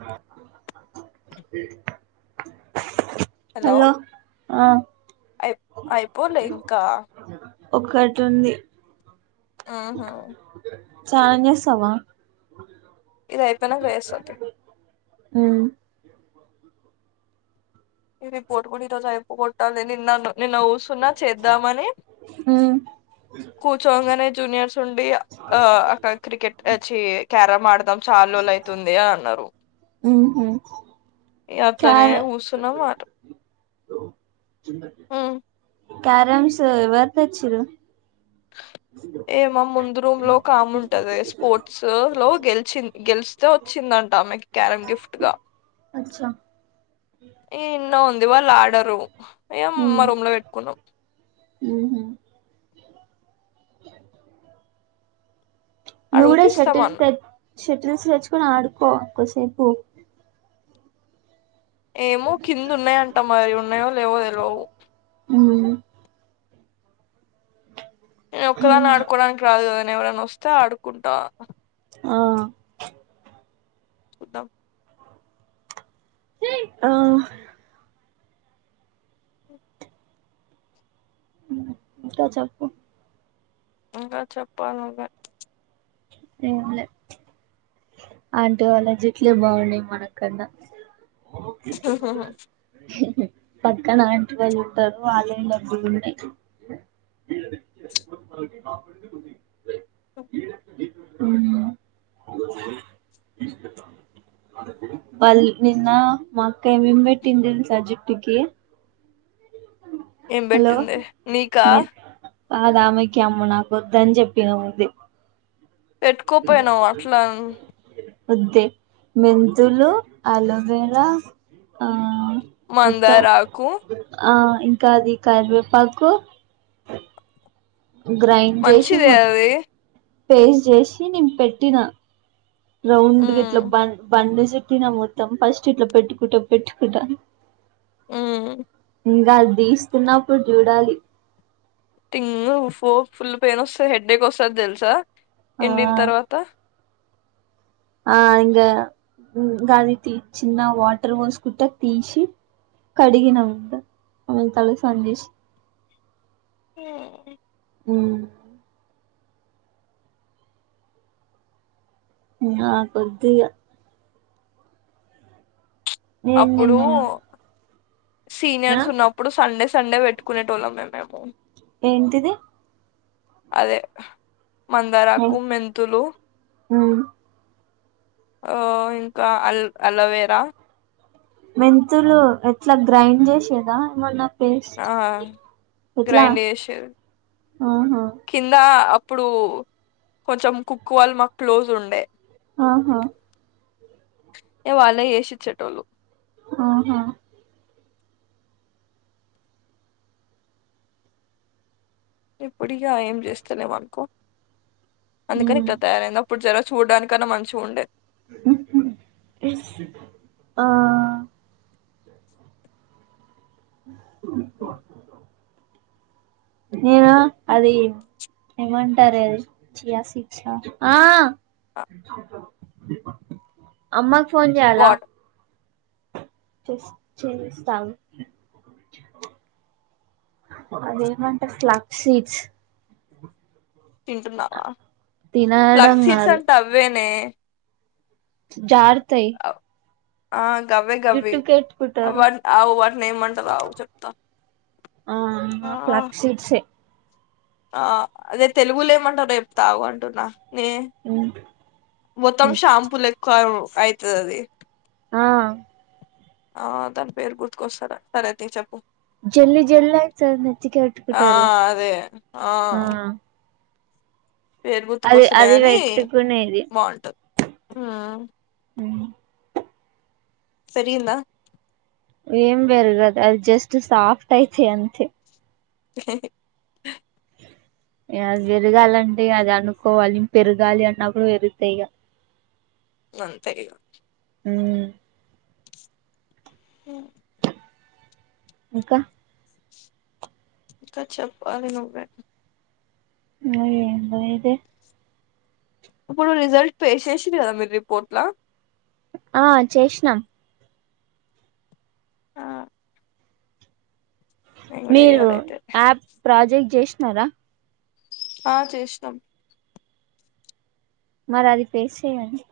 నేను label voice hello ఆ అయి అయిపోలే ఇంకా ఒకటుంది ఆహా ఛాం జేస్తావా ఇది అయిపోనాక జేస్తా తీ ఉమ్ ఈ రిపోర్ట్ గూడ ఈరోజు ఐపోగొట్టాలే నిన్నను నిన్న ఊసున్నా చేద్దామని ఉమ్ కూర్చోంగానే జూనియర్స్ చుండి ఆ అక్క క్రికెట్ అచ్చి క్యారం ఆడదాం చాలా రోజులైతుంది అన్నరు [unintelligible] ఈ అట్లనే క్యార గూసున్నాం అటు ఆ క్యారమ్స్ ఎవరు తెచ్చిర్రు ఏ మా ముందు రూం లో ఒకాముంటది స్పోర్ట్స్ లో గెల్చిన్ గెలిస్తే వచ్చిందన్ టామెకి క్యారం గిఫ్ట్ గా అచ్చా ఏ న్నో ఉన్ ది వాళ్ళు ఆడరు ఏం మా ఉమ్ రూమ్ లో పెట్టుకున్నాం అ నువ్ గూడ అడుగుతే షెటిల్స్ ఇస్తామన్న పెట్ షెటిల్స్ తెచ్చుకొని ఆడుకో కోసేపు ఏమో కిందున్నాయంట మరి ఉన్నాయో లేవో తెల్వవు ఊ నేను ఒక్కదాని ఆడుకోవడానికి రాదు కదా నే ఎవరైనొస్తే ఆడుకుంటా ఆ చూద్దాం ఆ ఇంకా చప్పు ఇంకా చప్పాల్ నువ్వే ఏం లే అంటే వాళ్ళ జెట్లే బావున్నాయ్ మనకన్నా క పక్కన ఆంటీ వాళ్ళు ఉంటారు [inaudible] ఇప్పు కాపింది ఓ ఊ వల్ నిన్న మా అక్క ఏమేం బెట్టింద్ తెల్సా జుట్టుకి ఏం బెట్టింది నీకా కాదు అమెకి అమ్మో నాకు వద్దని చెప్పిన ముందే పెట్టుకోపోయినావు అట్లం ఒద్దే మెంతులు అలోవేరా ఆ ముత్తం మందారాకు ఆ ఇంకా అది కర్వేపాకు గ్రైండ్ జేషి మంచిదే మొత్ అది పేస్ట్ చేషి నేను పెట్టినా రౌండ్ గిట్లా ఉమ్ బన్ బండి సిట్టిన మొత్తం ఫస్ట్ ఇట్లా పెట్టుకుటా పెట్టుకుటా ఊ ఇంకా అది దీస్తున్నప్పుడు జూడాలి టింగ్ ఫో ఫుల్ పెయిన్ ఒస్తే హెడ్డేక్ వస్తాది దెల్సా ఎండిన ఆ తర్వాత ఆ ఇంగా గది తీ చిన్న వాటర్ పోసుకుంటా తీషి కడిగినం అంతా తలషానం జేషి ఊ ఉ ఉ నాకొద్దిగ నేను అప్పుడు నిన్న ఆ సీనియర్స్ ఉన్నప్పుడు సండేస్. సండే పెట్టుకునేటోల్లమే మేము. ఏంటిది అదే మందారకు, మెంతులు. మ్ ఆ ఇంకా అల్ అలోవేరా. మెంతులు ఎట్లా గ్రైండ్ చేసేదా ఏమన్నా? పేస్ట్ ఆ ఎట్లా గ్రైండ్ చేసేది ఆహా కింద అప్. ప్పుడు కొంచెం కుక్ వాళ్ళు మాకు క్లోజ్ ఉండే. ఆహా ఏ వాళ్ళే ఏసిచ్చేటోళ్లు. ఆహా ఇప్పుడిగా ఏం చేస్తలే మనుకో. అందుకని మ్ ఇట్లా తయారైంది. అప్పుడు జర చూడడానికన్నా మంచిగా ఉండే. ఆ ఉ ఏ [unintelligible] అది ఏమంటారే అది చియ సీడ్స్ అ ఆ అమ్మాకు ఫోన్ చెయ్యాల. వాట్ చేస్ చేస్తఆగు అదేమంటారు ఫ్లాక్ సీడ్స్. తింటున్నావా, తినడం ఫ్లక్సీట్స్ కాదు అంటే అవ్వేనే. జారుతాయి ఆ గవ్వే, గవ్వి జుట్టుకి ఆ ఎట్టుకుంటారు వాటిని అవ్ వాటిని ఏమంటారు ఆవు చెప్తా. ఆ ఫ్లాక్షిట్సే. ఆ అదే తెలుగులే ఏమంటారో చెప్తా, ఆగు అంటున్న. నే మొత్తం షాంపూలేక్క ఆవ్ అయితదది. ఆ ఆ దాని పేరు గుర్తుకొస్తాలే సరే తీ చెప్పు. జల్లి, జల్లి ఆయితంది నెత్తికే ఆ పెట్టుకుంటారు. అదే ఆ పేరు అది గుర్తుకొసలే అది గాని పెట్టుకునేది బాగుంటది. ఉ ఆ పేరిగిందా ఏం పెరగదు అది జస్ట్ సాఫ్ట్ అయితే అంతే. లే ఇయ పెరగాలంటే అది అనుకోవాలి, పెరగాలి అన్నప్పుడు పెరుగుతాయి ఇగ. అంతేఇగా ఉ ఆ ఇంకా ఇంకా చెప్పాలి నువ్వే నిన్న [unintelligible] దే ఇప్పుడు రిజల్ట్ పే చేసింది కదా మీ రిపోర్ట్లా. ఆ చేసినాం ఆ నేను కూడా మీరు చెయ్యాలి అయితే యాప్ ప్రాజెక్ట్ చేసినారా? ఆ చేసినం మరి అది [unintelligible] యండి.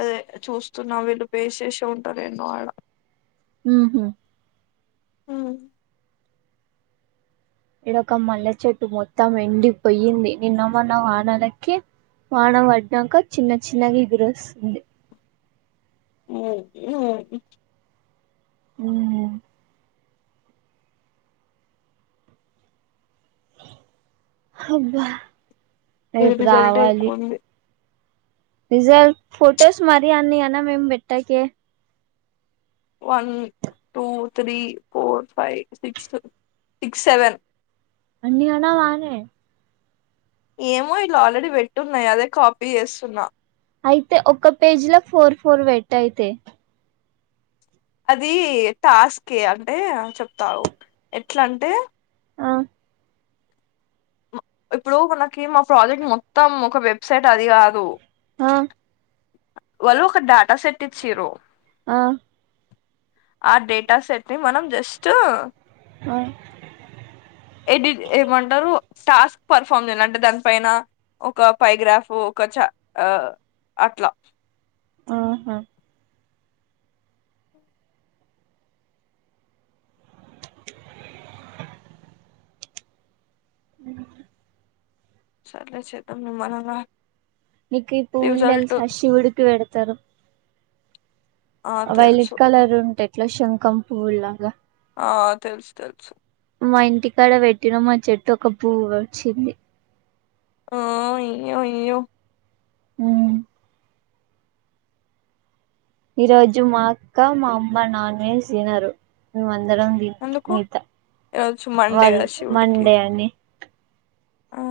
అదే చూస్తున్నా వీళ్ళు పేసేసి ఉంటారు ఎన్నో అడా. ఉహు ఉమ్, ఇడొ ఒక మల్లె చెట్టు మొత్తం ఎండిపోయింది నిన్నమన్నా వానలకి వానం పడ్నాక చిన్న చిన్నగా ఎదురుొస్తుంది అ ఆ అబ్బా ఇది రేపు రిజల్టే రావాలి ఎక్కువ ఉంది రజల్ట్ ఫొటోస్ మరి అన్న అనా మేం బట్టాక one two three four five six six seven అన్ని అలా మనే ఏమో ఇలా ఆల్రెడీ పెట్టున్నాయి అదే కాపీ చేస్తున్నా అయితే ఒ పేజీ లో ఫోర్ ఫోర్ పెట్యతే అది టాస్కే అంటే చెప్తావు ఎట్లా అంటే ఆ మ- ఇప్పుడు మనకి మా ప్రాజెక్ట్ మొత్తం ఒక వెబ్సైట్ అది కాదు ఆ వాళ్ళు ఒక డాటా సెట్ ఇచ్చ్ర ఆ ఆ డేటా సెట్ ని మనం జస్ట్ ఆ ఎ ఏమంటారు టాస్క్ పర్ఫార్మ్ చేయడి అంటే దాని పైన ఒక పరిగ్రాఫ్ ఒక చ అట్లా ఆహా అ సర్లే చేద్దాం నిమ్మళంగా ఎకు ఈ పూల శశివుడికి వెడుతారు ఆ వైలేట్ తెలుసు కలర్ ఉంటే ఎట్లు శంఖం పువ్వు లాగా ఆ తెలుసు తెలుసు మా ఇంటికాడ పెట్టిన మా చెట్టు ఒక పువ వచ్చింది ఆ ఇో ఇ్యో ఊ ఈ రోజు మా అక్క మా అమ్మ నాన్ వెజ్ తినరు మమ అందరం ఎందుకు మిగత ఈరోజు మండే వాళ్ళు కదా శివుడికి మండే అని ఆ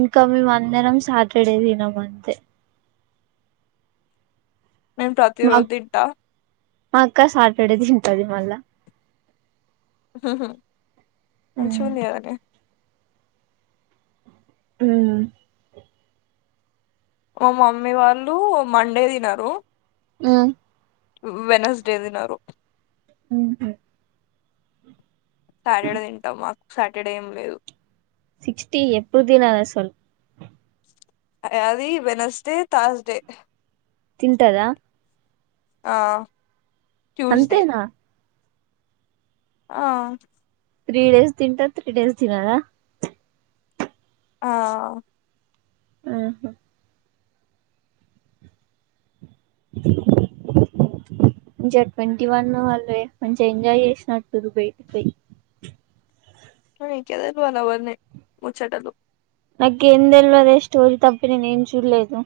ఇంకా మేమందరం సాటర్డే తినం అంతే నేను మా ప్రతిరోజ్ తింట మా అక్క సాటర్డే తింటది మళ్ళా అషమందిదనే ఊ మా మమ్మీ వాళ్ళు మండే తినారు ఊ వెనస్డే తినారు ఉ సాటర్డే తింటాం మాకు సాటర్డే ఏం లేదు సక్స్టీ ఎప్పుడుదినాద సల్ అది వెనస్డే తాస్డే తింటదా ఆ ట్యూస్డే అంతేనా ఆ త్రీ డేస్ తింటా త్రీ డేస్ తినార ఆ ఆహా ఇంచ ట్వంటీ వన్ వాళ్ళే మంచిగా ఎంజాయ్ చేసినట్ రు పే పే కేదలు అలావన్న ముచ్చటలు నాకు ఎంద తెల్వ అదే స్టోరీ తప్పి నేను ఏం చూడలేదు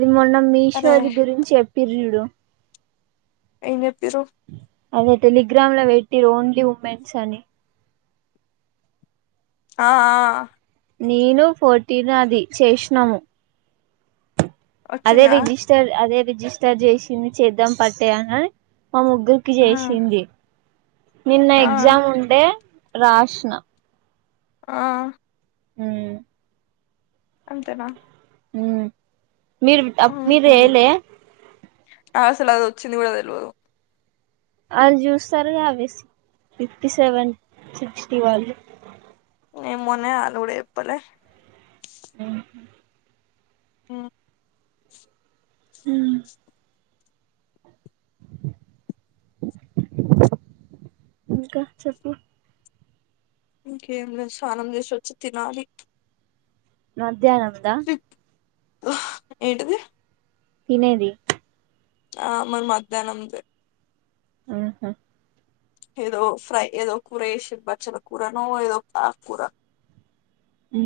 ఇది మొన్న అరే మీషోది గురించి చెప్పిర్ చూడు ఏం చెప్పిర్ అదే టెలిగ్రామ్ లో పెట్టి ఓన్లీ ఉమెన్స్ అని ఆ ఆ నేను పోటీని అది చేసినాము అదే వచ్చిందా రిజిస్టర్ అదే రిజిస్టర్ చేసింది చేద్దాం పట్టేనా మా ముగ్గురికి ఆ చేసింది నిన్న ఆ ఎగ్జామ్ ఉంటే రాష్నా ఆ హమ్ అంతేనా మీరు మీరు ఊహూ చేయలే అసలు అది వచ్చింది కూడా తెలవదు వాళ్ళు చూస్తారు కాబేసి ఫిఫ్టీ సెవెన్ సిక్స్టీ వాళ్ళు ఏ మనే ఆలుడప్పలే ఆఓ అ ఇంకా చెప్పు ఇంకేంలే స్నానం చేసిొచ్చి తినాలి మధ్యాహ్నంందా ఏంటిది తినేది ఆ మరి మధ్యాహ్నంంది ఆహా ఏదో ఫ్రై ఏదో కూర ఏషి బాచల కూరనుో ఏదో ఆకూర ఊ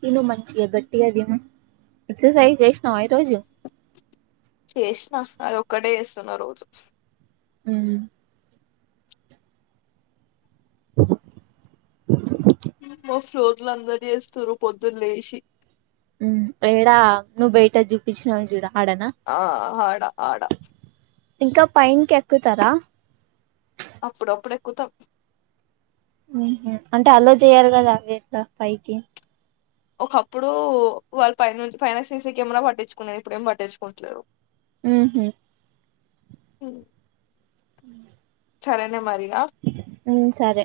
తను మంచించిియా గట్టిగాదిమ ఎక్సర్సైజ వష్ చేసిన అది ఒక్కటే వస్తున్న రోజు ఊ ఇలు అందరు చేస్తారు పొద్దున్న లేచి ఏడా నువ్ బయట చూపించినవని చూడ ఆ ఆడా ఆడా ఇంకా పైన్కి ఎక్కుతారా అప్పుడప్పుడ ఎక్కుతాం అంటే అలో చేయారు కదా అవిట్లా పైకి ఒకప్పుడు వాళ్ళ పైైన నుంచి పైన సీసీ కెమెరా పట్టించుకునే ఇప్పుడు ఏం పట్టించుకుంటలేరు ఊ హు అ చరేనే మరి అ సరే